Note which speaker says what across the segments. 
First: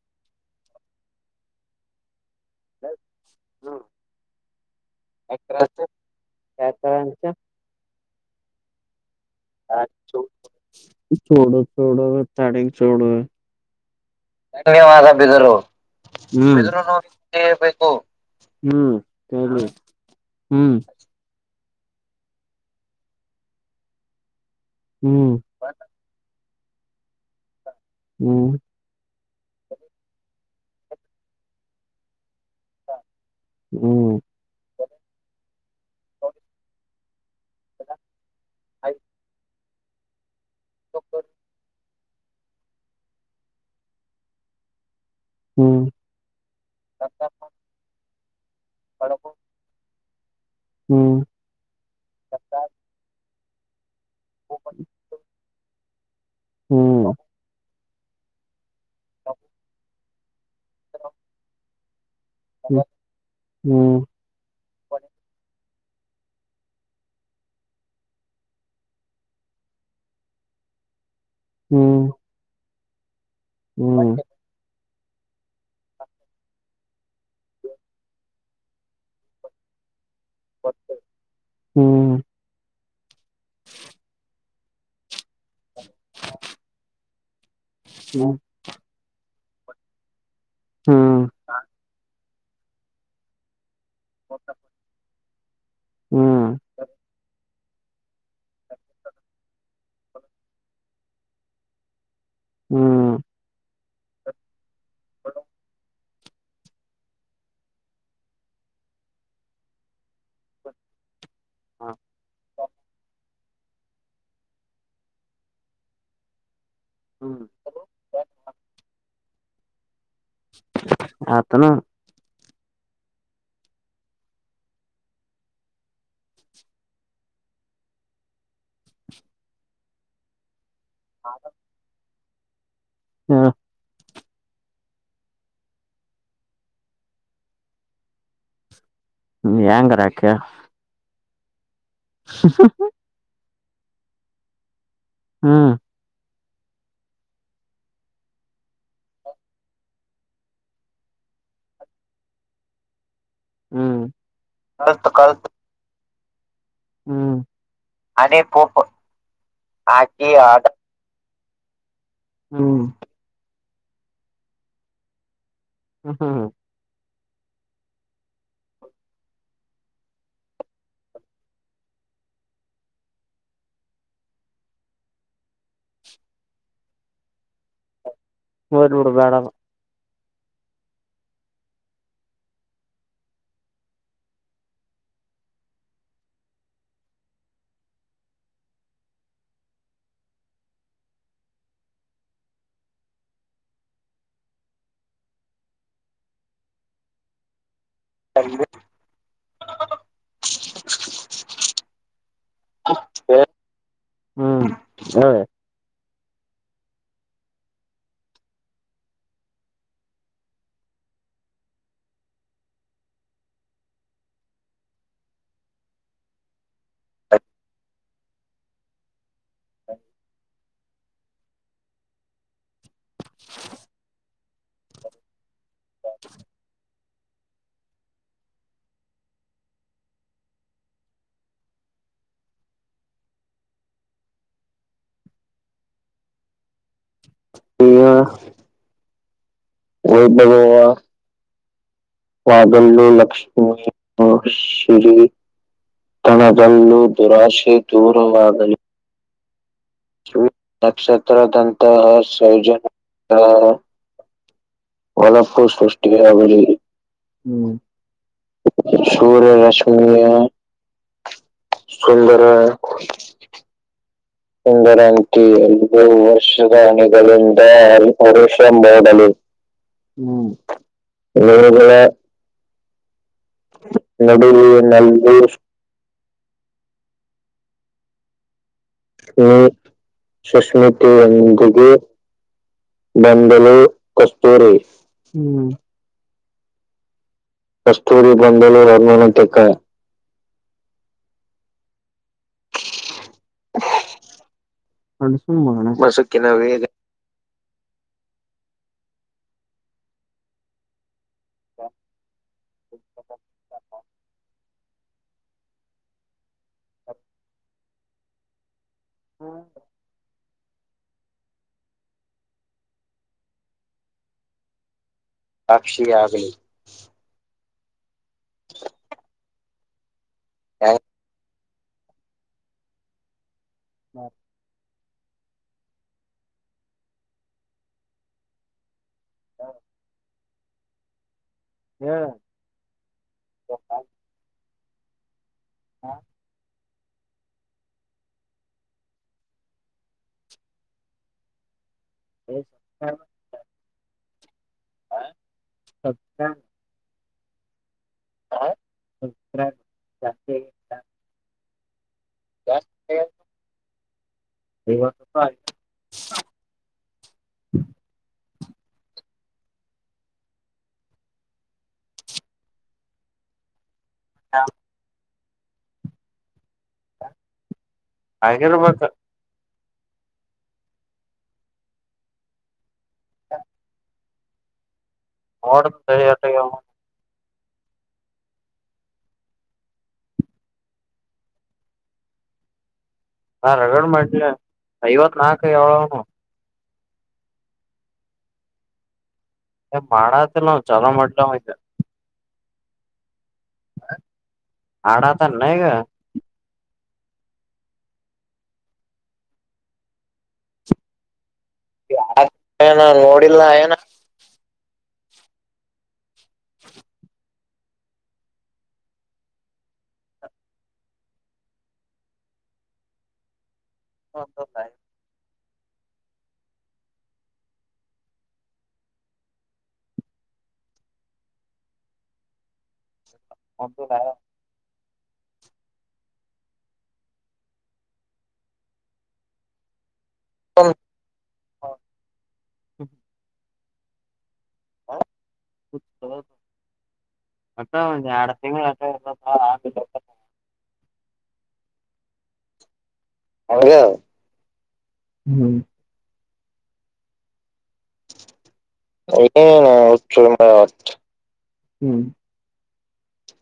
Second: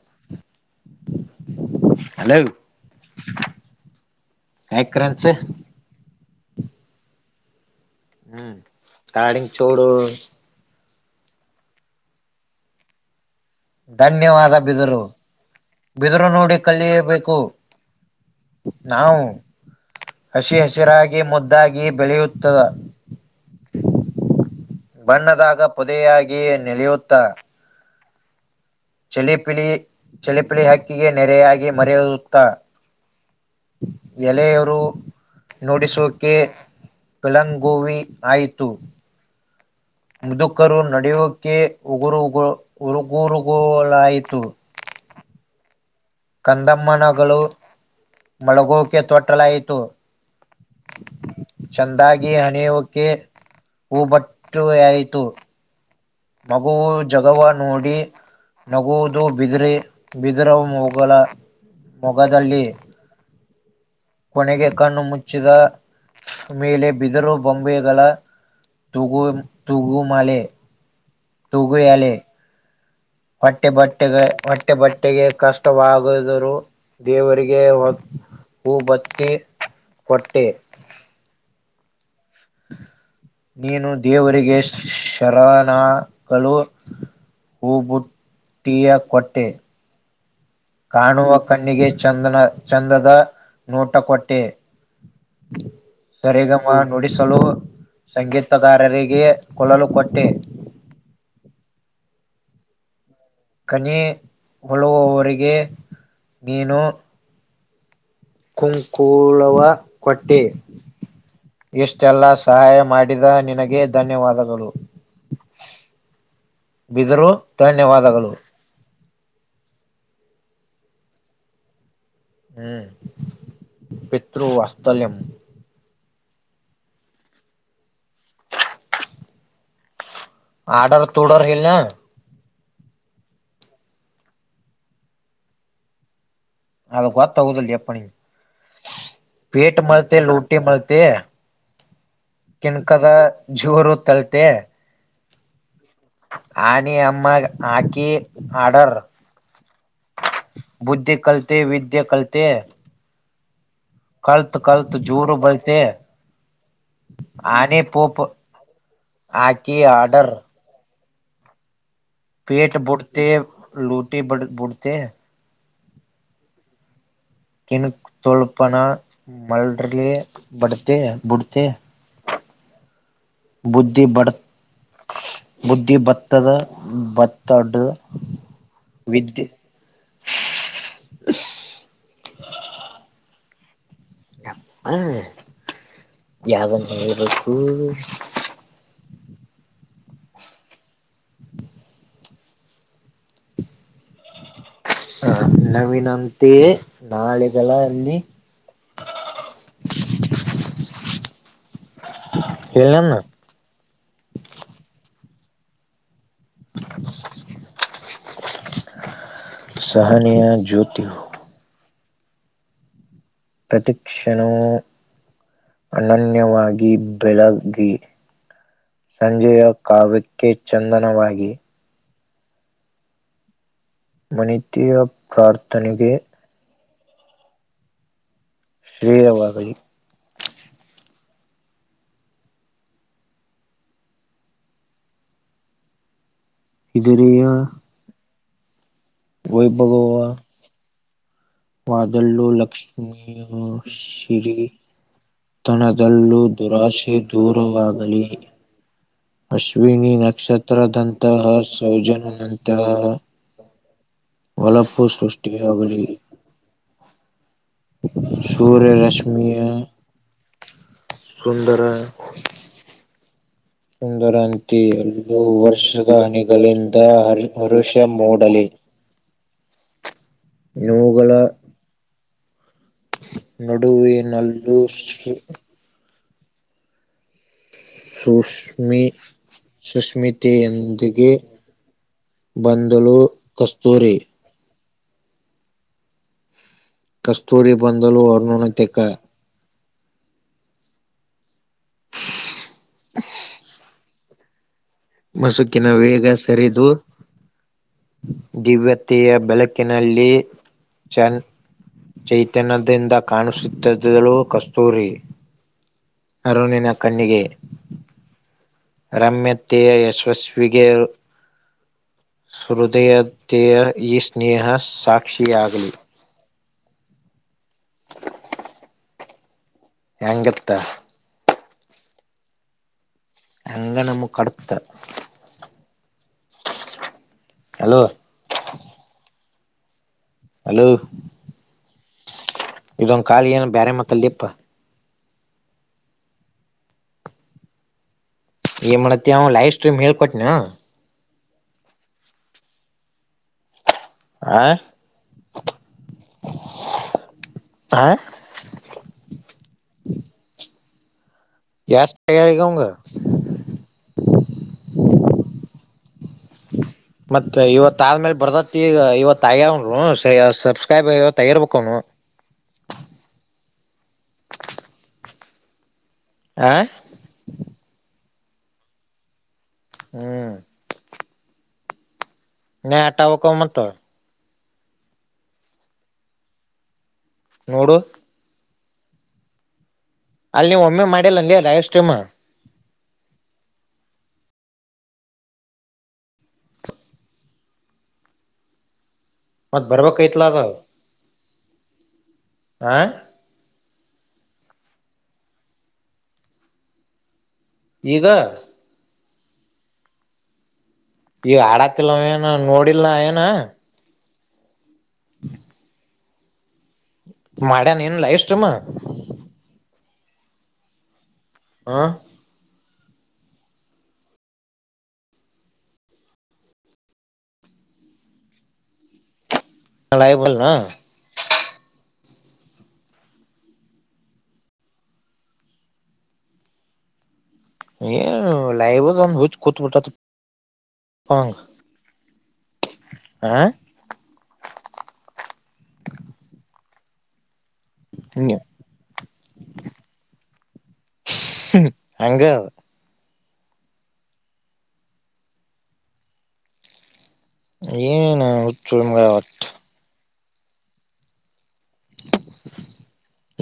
Speaker 1: Inaudible [inaudible] inaudible [inaudible] hello ಯಾಕ್ರಂಚ
Speaker 2: ಅಕರ ಎತ್ರರಚ ಅನ್ ಇಂಟೆಜಿಬಲ್
Speaker 1: ಹೂ ತಾಡಂಗ ಚೋಡು [unintelligible]
Speaker 2: ಚುಡೋ ಚುಡೋ ತಾಡಿಂಗ್ ಚುಡು
Speaker 1: ಧನ್ಯವಾದ ಬಿದರು ಬಿದರು ನೋಡಿ ಕಲಿಯಬೇಕು ನಾವು ಹಸಿ ಹಸಿರಾಗಿ ಮುದ್ದು ಮುದ್ದಾಗಿ ಬೆಳೆಯುತ್ತದೆ ಬಣ್ಣದಾಗ ಪೊದೆಯಾಗಿ ನೆಲೆಯುತ್ತಾ
Speaker 2: ಹು
Speaker 1: ಚಿಲಿ ಪಿಲಿ ಚಲಿಪ್ ಪಿಳಿ ಹಕ್ಕಿಗೆ ನೆರೆಯಾಗಿ ಮರೆಯುವ ತಾ ಎಲೆಯರು ನೋಡಿಸೋಕೆ ಪಳಂಗುವಿ ಆಯಿತು ಮುದ್ದು ಕರು ನಡೆಯುವಕೆ ಉಗುರುು ಉರುಗುರುಗಗಳಾಯಿತು [unintelligible]
Speaker 2: ಹೂ
Speaker 1: ಕಂದಮ್ಮನಗಳು ಮಲಗೋಕೆ ತೊಟಲ ಆಯ್ತು ಚಂದಾಗಿ ಹನೆಓಕೆ ಹೂಬಟ್ಟು ವೆ ಆಯಿತು ಮಗುವು ಜಗವ ನೋಡಿ [inaudible] ನಗೋದು ಬಬಿದ್ರಿ [unintelligible] ಇದ್ರ ಹೋಗಲ್ಲ [unintelligible] ಮೊಗದಲ್ಲಿ ಕೊನೆಗೆ ಕಣ್ಣು ಮುಚ್ಚಿದ ಮೇಲೆ ಬಿದರು ಬೊಂಬೆಗಳ ತೂಗು ತೂಗು ಮಳೆ. ತೊಗೊಯಾಲೆ ಹೊಟ್ಟೆ ಬಟ್ಟೆಗಳ ವಟ್ ಹೊಟ್ಟೆ ಬಟ್ಟೆಗೆ ಕಷ್ಟವಾಗದರೂ ದೇವರಿಗೆ ಹೊ ಹೂ ಬತ್ತಿ
Speaker 2: ಹೂ
Speaker 1: ನೀನು ದೇವರಿಗೆ ಶರಣಾಗಳು ಹೂ ಬುಟ್ಟಿಯ ಕೊಟ್ ಟೇ ಕಾಣುವ ಕಣ್ಣಿಗೆ ಚಂದನ ಚಂದದ ನೋಟ ಕೊಟ್ಟೆ. ಸರಿಗಮ ನುಡಿಸಲು ಸಂಗೀತಗಾರರಿಗೆ ಕೊಳಲು ಕೊಟ್ಟೆ.
Speaker 2: ಹ್ಮ್
Speaker 1: ಕಣಿ ಹೊಳುವವರಿಗೆ ನೀನು ಕುಂಕುಳವ ಕೊಟ್ಟೆ. ಇಷ್ಟೆಲ್ಲಾ ಸಹಾಯ ಮಾಡಿದ ನಿನಗೆ ಧನ್ಯವಾದಗಳು. ಬಿದರು ಧನ್ಯವಾದಗಳು.
Speaker 2: ಆತನು
Speaker 1: ಹ್ಮ್ ಪಿತೃ ವಾಸ್ಥಲ್ಯಂ. ಆರ್ಡರ್ ತೋಡರ್ ಹೇಳನ
Speaker 2: ಹ
Speaker 1: ಅದ ಗೋತ ಆಗುದಿಲ್ಲ ಎಪ್ಪ ನೀನ್ ಪೇಟ ಮತ್ತ್
Speaker 2: ಹೆಂಗರಾಕ
Speaker 1: ಲೂಟಿ ಮದ್ಯೆ ಕೆಣಕದ ಜೋರು ತಲ್ತೆ
Speaker 2: ಹ್ಮ
Speaker 1: ಆನಿ ಅಮ್ಮ ಆಕಿ ಆಡರ್ ಬುದ್ಧಿ ಕಲತೆ ವಿದ್ಯ ಕಲತೆ
Speaker 2: ಹ್ಮ್
Speaker 1: ಕಲ್ತ್ ಕಲ್ತ್ ಜೂರು ಬೈತೆ.
Speaker 2: ಹ್ಮ್
Speaker 1: ಆದಿ ಪೋಪ ಆಕಿ ಆಡರ್ ಪೇಟ
Speaker 2: ಹ್ಮ್
Speaker 1: ಬುಟ್ತೆ ಲೂಟಿ ಬಡ್ ಬುಡ್ತೆ.
Speaker 2: ಹ್ಮ ಹ್ಮ ಹ್ಮ
Speaker 1: ಕಿನಕ್ ತೊಳಪನ ಮಲ್ರ್ಲಿ ಬಡತೆ ಬುಡ್ತೆ. ಬುದ್ಧಿ ಬಡ್ ಬುದ್ಧಿ ಭತ್ತದ ಭತ್ತಡ್ಡ
Speaker 2: ಮೂ ಮೂರು ಬೇಡ
Speaker 1: [unintelligible] ಹ ಯಾವರ್ಬೇಕು ಹ ನವನಂತೆ ನಾಳೆೆಗೆಲ್ಲ ಎ ಎಲ್ಲಿನ್ನ
Speaker 2: ಹ್ಮ್ ಹೇಳಿ
Speaker 1: [inaudible] ಸಹನಿಯ ಜ್ಯೋತಿು ಪ್ರತಿಕ್ಷ್ಷಣವೂ ಅನನ್ಯವಾಗಿ ಬೆಳಗ್ಗೆಗೆ ಸಂಜೆಯ ಕಾವ್ಯಕ್ಕೆ ಚಂದನವಾಗಿ
Speaker 2: [inaudible]
Speaker 1: ಮನಿಯ ಪ್ರಾರ್ ತನಗೆ ಶ್ರೀಯ ವತಿ ಸರಿಯ ವೈಬಗೋವಾ
Speaker 2: ವೈಭವ
Speaker 1: ವಾದಲ್ಲೂ
Speaker 2: ವಾಗಲ್ಲು
Speaker 1: ಲಕ್ಷ್ಮಿಯ
Speaker 2: ಲಕ್ಷ್ಮಿ ಶ್ರೀ
Speaker 1: ಶಿರಿತನದಲ್ಲೂ
Speaker 2: ತನದಲ್ಲೂ
Speaker 1: ದುರಾಸೆ
Speaker 2: ದುರಾಶೆ
Speaker 1: ದೂರವಾಗಲಿ
Speaker 2: ದೂರವಾಗಲಿ
Speaker 1: ಅ್ ಶ್ಿನಿ ನಕ್ಷತ್ರದಂತ ಹ
Speaker 2: ನಕ್ಷತ್ರದಂತಹ
Speaker 1: ಸೌಜನ್ ಮಂತ
Speaker 2: ಸೌಜನ್ಯ
Speaker 1: [inaudible] ಒಳಪು ಸೃಷ್ಟಿಾಗಲಿ
Speaker 2: ್ ಸೂರ್ಯ
Speaker 1: ಸೂರ್ಯರಶ್ಮಿಯ
Speaker 2: ರಕ್ಷ್ಮಿಯ
Speaker 1: ಸುಂದರ
Speaker 2: ಸುಂದರ
Speaker 1: ಸುಂದರಂತೆ ಎಲ್ಲೋ
Speaker 2: ಸಂದರಂತಿ ಎ
Speaker 1: ವರ್ಷದ
Speaker 2: ವರ್ಷದ
Speaker 1: ಹನಿಗಳಿಂದ
Speaker 2: ಹಣಿಗಳಿಂದ
Speaker 1: ಹರುಷ ಮೂಡಲಿ
Speaker 2: ಅರಿಶಂಬಲು ಹ್ಮ್ ಇಳ
Speaker 1: ನಡುವೇ ನಲ್ಲು
Speaker 2: ನಡುವಿನಲ್ಲಿ
Speaker 1: ಸ ಫುಷ
Speaker 2: ನೀ ಸಶ್ಮಿತೆಗೆ
Speaker 1: ಬಂದಳು
Speaker 2: ಬಂಬಲೆ
Speaker 1: ಕಸ್ತೂರಿ
Speaker 2: ಕಸ್ತೂರೆ ಹ್ಮ್
Speaker 1: ಕಸ್ತೂರಿ ಬಂದಳು
Speaker 2: ಕಸ್ತೂರಿ ಬೆಂಬಲೂರು
Speaker 1: ಅರುಣೋಣತೆಕ
Speaker 2: ಅಮನ ತಕ್ಕ
Speaker 1: [inaudible]
Speaker 2: ಅಡ್
Speaker 1: ಮಸುಕಿನ
Speaker 2: ಸುಮ್ಮನೆ
Speaker 1: ವೇಗ
Speaker 2: ಮಸುಕಿನ ವೇಗ
Speaker 1: ಸರಿದು ದಿವ್ಯತ್ ವಿಯ ಬೆಳಕಿನಲ್ಲಿ ಚನ್ ಚೈತನ್ಯದಿಂದ ಕಾಣಿಸುತ್ತಿದ್ದಲೂ ಕಷ್ಟ ಸೂರಿ ಅರುಣಿನ ಕಣ್ಣಿಗೆ ರಮ್ಯ ತೇ ಯಸ್ವಸ್ವಿ ಸ್ಗೆ ಹೃದಯದೆಯ ಈ ಸ್ನೇಹ ಸಾಕ್
Speaker 2: ಸಾಕ್ಷಿ ಆಗ್ಲಿ
Speaker 1: ಹೆಂಗಿತ್ತ ಹಂಗ ನಮ್ಗೆ ಕಡತ ಹಲೋ
Speaker 2: ಹಾ
Speaker 1: ಹಲೋ
Speaker 2: ಹೇಳ
Speaker 1: ಇದೊಂದು ಕಾಲಿ ಏನು ಬ್ಯಾರೆ ಮಾತಾಡ್ ಲೆ ಪ್ಪಾ.
Speaker 2: ಹಾ
Speaker 1: ಏ ಮಾಡತ್ತ ಅವ್ ಲೈವ್ ಸ್ಟ್ರೀಮ್ ಹೇಳ್ಕೊಟ್ನ ಏನು
Speaker 2: [unintelligible]
Speaker 1: ಆ
Speaker 2: [unintelligible]
Speaker 1: ಹಾ
Speaker 2: [unintelligible]
Speaker 1: ಎಷ್ ಎಸ್ಟ್ ಇಯರ್ ಅವ್ಗ
Speaker 2: ಐವತ್ತು ರೂಪಾಯಿ
Speaker 1: ಮತ್ತೆ ಇವತ್ ಆದ್ಮೇಲೆ ಬರ್ದ ಗ ಇವತ್ತುಗ್ಯನ್ರ ಸಬ್ಸ್ಕ್ರೈಬ ಇವತ್ಗಿರ್ಬೇಕ ಅವನು
Speaker 2: [unintelligible]
Speaker 1: ಆ
Speaker 2: ಹಾಗಿರಬೇಕು
Speaker 1: ಹ್ಮ್ [unintelligible]
Speaker 2: ನೋಡ್ತಡಿ ಎಟ್ ಅಗ್ಯವಂತ
Speaker 1: ನೋಡು ಅಲ್ಲಿ ನೀವ್ ಒಮ್ಮೆ ಮಾಡಿಲ್ಲ ಅಲ್ಲಿಯ ಲೈವ್ ಸ್ಟ್ರೀಮ್
Speaker 2: ಹಾ ರಗಡ ಮಾಡಿನ್ಲ ಐವತ್ ನಾಕ್ ಆಗ್ಯವ ಹೇಳ್ ನನ್ವು
Speaker 1: ಮತ್
Speaker 2: ಏನ್
Speaker 1: ಬರ್ಬೇಕೈತ್ಲ ಅದ
Speaker 2: ಮಾಡಾಡ್ತಿಲ್ ನಾವ್ ಚಾಲು ಮಾಡಿ
Speaker 1: ಆ
Speaker 2: ಆಡಾತಾನ್ ನನ್ನು ಈಗ
Speaker 1: ಇಗ ಈ ಹಡಾತಿಲ್ಲವ ಏನ ನೋಡಿಲ್ಲ ನಾ ಏನ
Speaker 2: ನೋಡಿಲ್ಲ ಏನ
Speaker 1: ಹ
Speaker 2: [inaudible]
Speaker 1: ಮಾಡ್ಯನ್ ಏನು ಲೈವ್ ಸ್ಟ್ರೀಮ್ ಆ
Speaker 2: ಹ ಸಪ
Speaker 1: ಹೇಳಕ್ ಬರಳ್ನ
Speaker 2: ಒಟದ
Speaker 1: ಏನು ಲೈವದ ಒಂದ ಹುಚ್ಚ ಕುಂತ ಬಿಟ್ಟತಿ ಹಂಗ ಆ
Speaker 2: ಹ ಮತ್ತ ಒಂದ ಎರಡು ತಿಂಗಳ್ ಆತ ಆಟ ಅಡಸಪ್ಪ.
Speaker 1: ಹಂಗ ಅದ
Speaker 2: ಹಾಗ ಹ್ಮ
Speaker 1: ಏನ್ ಮಗ
Speaker 2: ಊಟ ಚೊಲೋ ಊಟ ಹಾಕಸ.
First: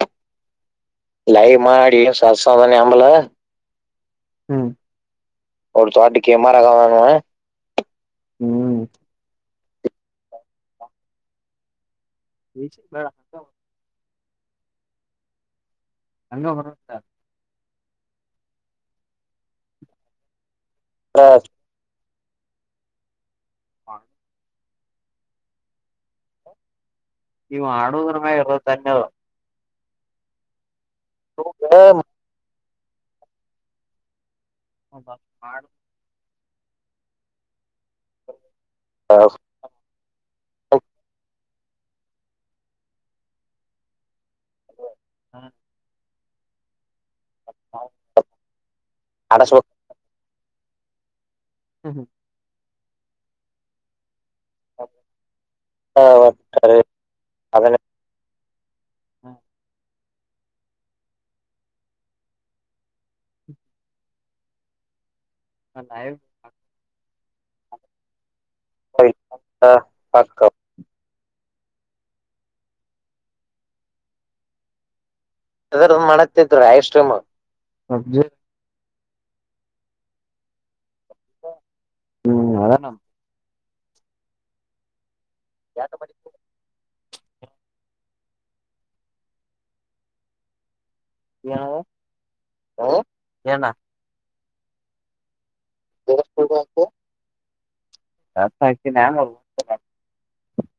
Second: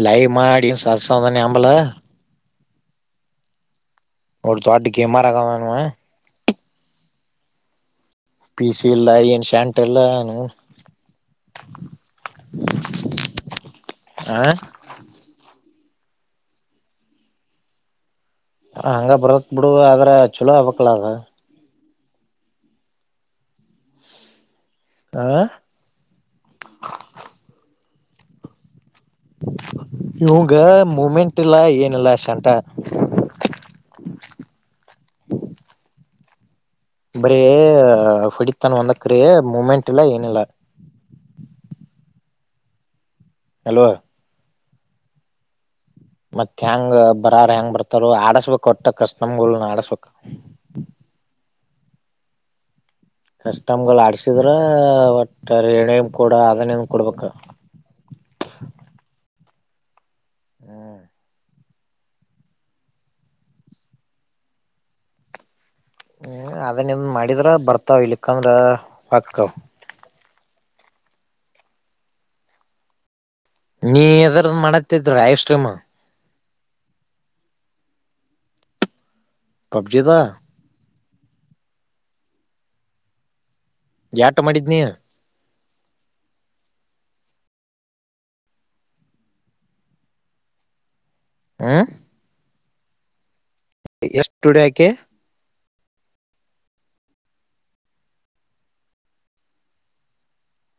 Speaker 1: ಲೈವ ಮಾಡ ಸತ್ಸ ತಾನೆ ಆಂಬಲ
Speaker 2: ತವರ ನಿ ಆಂಬಲ
Speaker 1: ಅವ ದೊಡ್ಡ ಗೆಮರ್ ಆಗವ ಅವ.
Speaker 2: ಮರಗ
Speaker 1: ಪಿ ಸಿ ಇಲ್ಲ ಏನ್ ಶಾಂಟ್ ಟ್ಟಲ್ಲನು.
Speaker 2: ನಿಚ ಮಡ [unintelligible]
Speaker 1: ಹಾ
Speaker 2: ಹಂಗ ಬರಕ ಸರ್.
Speaker 1: ಹಂಗ ಬರತ್ ಬಿಡು ಆದ್ರ ಚಲೋ ಅವಕ್ ಕಪ್ಪಳಾಗ
Speaker 2: ಹ
Speaker 1: ಆ
Speaker 2: ಈವು ಮಾಡುವುದ್ರಮೇ ಇರತತಿ ನ್ಯ
Speaker 1: ಇವಂಗ ಮೂಮೆಂಟ್ ಇಲ್ಲ
Speaker 2: ಹ
Speaker 1: ಏನಿಲ್ಲ ಶಂಟ. [unintelligible]
Speaker 2: ಹ ಬ ಮಾಡ
Speaker 1: ಬರೀ ಹೊಡಿಿತಾನ ವಂದಕ್ಕ್ರ ಮ ಮೂಮೆಂಟ್ ಇಲ್ಲ ಏನಿಲ್ಲ. ಹಲೋ
Speaker 2: ಹ್ಮ
Speaker 1: ಮತ್ತೆ ಹೆಂಗ. ಬರಾರ ಹೆಂಗ್ ಬರ್ತಾರ ಆಡಸ್ಬೇಕ್ ಕೊಟ್ಟ ಕಸ್ಟಮ್ ಆಡಸ್ಬೇಕಕ್. [unintelligible]
Speaker 2: ಹ್ಮ್ ಹ್ಮ
Speaker 1: ಎಷ್ಟ್ ಗಲ್ಲ ಆಡಸಿ [inaudible] ಎಣೆಮ ಕೊೂಡ ಅದನೇ
Speaker 2: ಮಾಡತ್ತಿದ್ರು
Speaker 1: ಕೊಡ್ಬೇಕು
Speaker 2: ಹಾ
Speaker 1: ಹ್ಮ್ ಹ್ಮ ಅದನ್ನನ್್ ಮಾಡಿದ್ರ ಬರ್ತಾವ ಇಲಕ್ಕಂದ್ರ ವಾಕ್
Speaker 2: ಹಕ್ಕ
Speaker 1: ನೀ ಎದ್ರ್ದ ಮಾಡತ್ತ ರಾಯಲ್ ಸ್ಟ್ರೀಮ್
Speaker 2: ರಾಯ ಕ್ರೀಮ್
Speaker 1: ಪಬ್ಜಿದ
Speaker 2: ಹ್ಮ್ ಅದಾನ
Speaker 1: ಯಾಟ ಮಾಡಿದ್ನಿ
Speaker 2: ಎಡು ಮ ಯ ಏನ
Speaker 1: ಎಷ್ಟ ಜಡೆ ಯಾಕೆ
Speaker 2: ತ ನ [unintelligible]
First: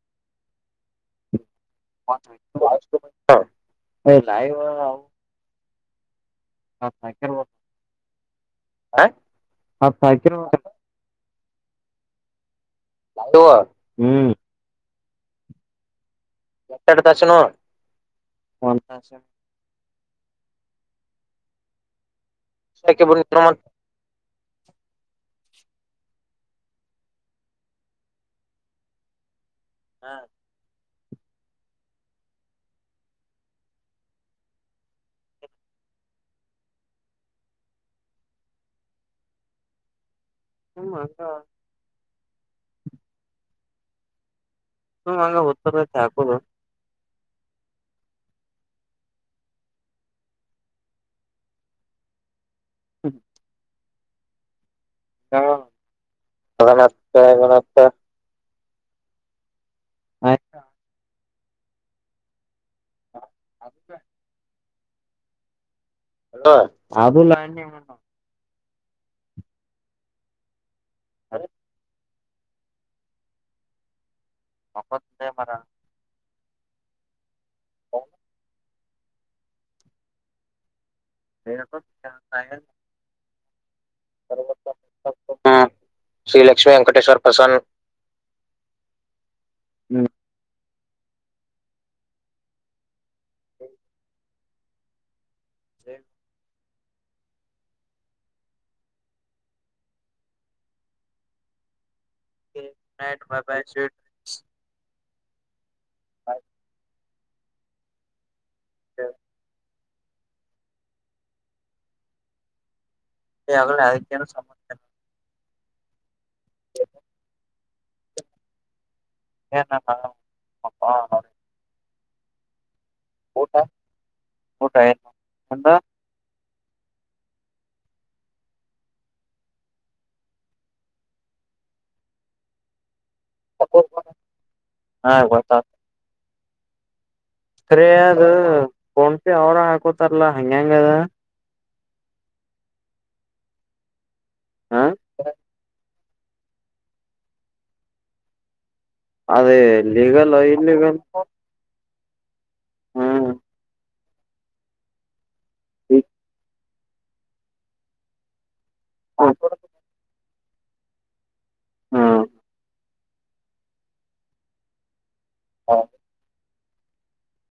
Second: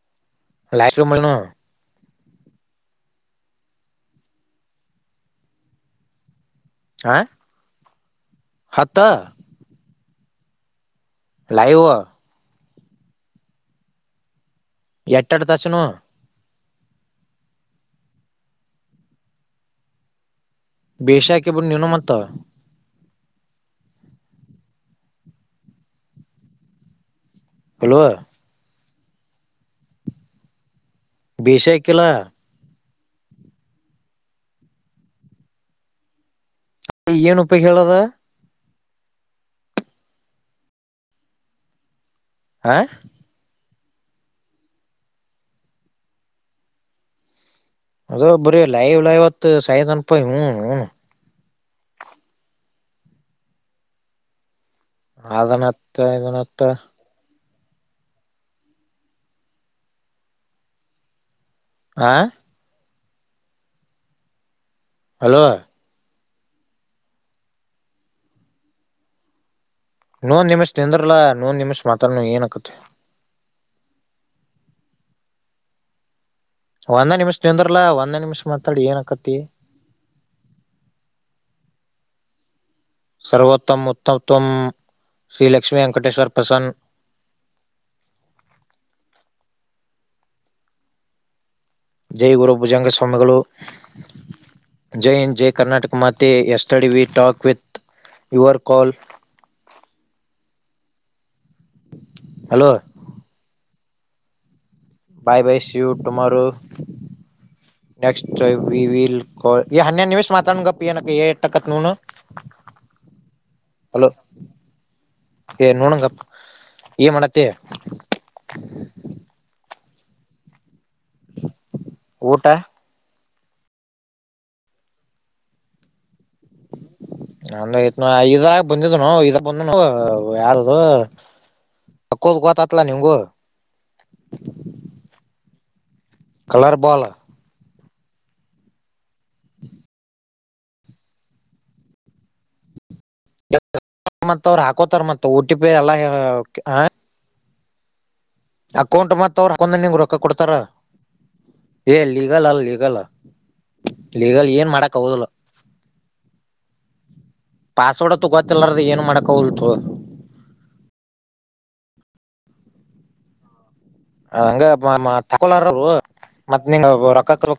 Speaker 1: ಲೈವ್ ಸ್ಟ್ರೀಮ್ ನು
Speaker 2: ಲವ [inaudible] ಹತ
Speaker 1: ಹ
Speaker 2: ಕೆ [inaudible]
Speaker 1: ಹತ್ತ
Speaker 2: ಸಹ [inaudible]
Speaker 1: ಲೈವ
Speaker 2: ಯ ಹ್ಮ್
Speaker 1: ಎಟ್ಟಡತಾಚನ
Speaker 2: ಎತ್ತಡ ದರ್ಶನ
Speaker 1: ವೈಶ್ಯ ಬ ನೀನು ಮತ್ತ
Speaker 2: ವ ನಿ್ರಮ [inaudible]
Speaker 1: ಬಲುವ
Speaker 2: ಹಾ
Speaker 1: ಬಷಾಯಕಲ ಏನ್ ಉಪ ಹೇಳದ
Speaker 2: ಹಮ್ಮ ಅಂತ
Speaker 1: ಹ
Speaker 2: ಹ ಹಂಗ ಉತ್ತ ಹಾಕುದು
Speaker 1: ಅದ ಬರೀ ಲೈವ್ ಲೈವ್ತ್ ಸಾಯ ತ ಅನಪಾಯಿ ಇವನು ಅವನು ಹ
Speaker 2: ಹ [unintelligible]
Speaker 1: ಅದನತ್ತ ಇದನತ್ತ
Speaker 2: ಹಾ ಆತಾ [inaudible]
Speaker 1: ಆ
Speaker 2: ಹ ಅದು [inaudible]
Speaker 1: ಹಲೋ
Speaker 2: ಹ ಆಬು ಲ
Speaker 1: ನೋ ನಿಮಿಷ ಚಂದ್ರಲಾ ಲೋ ನಿಮಿಷ ಮಾಡ ಏನಕುತ್ತೆ
Speaker 2: [inaudible]
Speaker 1: ಒಂದೇ ನಿಮಿಷ್ ಚಂದ್ರಲ್ಲ ಒಂದೇ ನಿಮಿಷ್ ಮಾಡ್ ತಡಿ ಏನಕಪ್ಪಿ
Speaker 2: [inaudible]
Speaker 1: ಸರ್ವೋತ್ತಮ ತೌತ್ಮ್ ಶ್ರೀಲಕ್ಷ್ಮೀ ವೆಂಕಟೇಶ್ವರ್
Speaker 2: ಶ್ರೀ ಲಕ್ಷ್ಮೀ
Speaker 1: ಪ್ರಸನ್ನ
Speaker 2: ವೆಂಕಟೇಶ್ವರ್ ಪ್ರಸನ್ ಹ್ಮ್
Speaker 1: ಜಯ ಗುರು ಭುಜಂಗ ಕಂಬಗಳು ಜೈಯಿನ್ ಜೈ ಕರ್ನಾಟಕ ಮಾತೆ ಎಷ್ಟು ತಡವಿ we talk with your call hello
Speaker 2: [inaudible] [unintelligible]
Speaker 1: bye bye see you tomorrow next we will call ಈ ಹನ್ನೆ ನಿಮಿಷ ಮಾತಡಿ ಗಪ್ಪಿ ಏನಕ್ಕೆ ಎಟಕತ್ ನುನು
Speaker 2: ಹೇ ಅಲ್ಲ ಅದಿಕೆನು
Speaker 1: ಏ ನೋಣೋಗಪ್ಪ ಏನ್ ಮಾಡತಿ
Speaker 2: [inaudible] ಮಪ್ಪ
Speaker 1: ಊಟ
Speaker 2: ಊಟ ಆಯ್ತು ಊಟ
Speaker 1: ಇದರಾಗ ಬಂದಿದನು ಇದ ಬಂದನು ಯಾರದು ತಕ್ಕೋದ ಗೋತತ್ಲಾ ನಿಂಗಗು
Speaker 2: ಹಾ ಗೊತ್ತು
Speaker 1: ಕಲರ್ ಬಲ್
Speaker 2: ಸರಿ ಅದು ಪೋಣಿಸಿ ಅವ್ರ ಹಾಕೋತಾರಲ್ಲಾ ಹಂಗ ಹಂಗ ಅದ
Speaker 1: [unintelligible] ಮತ್ ಅವರು
Speaker 2: ಹ
Speaker 1: ಹಾಕೋತಾರ ಮತ್ ಓ ಟಿ ಪಿ ಎಲ್ಲಾ ಓಕೆ ಆ ಅವ್ರ
Speaker 2: ಅದೇ
Speaker 1: ಹಾಕೊಂಡ ನಿಂಗ್ ರೊಕ್ಕ
Speaker 2: ಲೀಗಲ್
Speaker 1: ಕೊಡ್ತಾರ
Speaker 2: ಇಲ್ಲಿಗಲ್
Speaker 1: ಏ ಲೀಗಲ್ ಅಲ್ಲ ಲೀಗಲ್ ಲೀಗಲ್ ಏನ್ ಮಾಡಕ್ ಹೌದಲ್ಲ
Speaker 2: ಹ್ಮ
Speaker 1: ಪಾಸವಡೆ ತಕೋತ ಲ್ದ ಏನು ಮಾಡಕ್
Speaker 2: ಹ್ಮ
Speaker 1: ಆಗಳ್ದು ತಕೊ
Speaker 2: ಹಾ
Speaker 1: ಂಗ ತೋಲಾರರು ಮ. ರಕ್ಕಕ್ಕಲ್ಲ.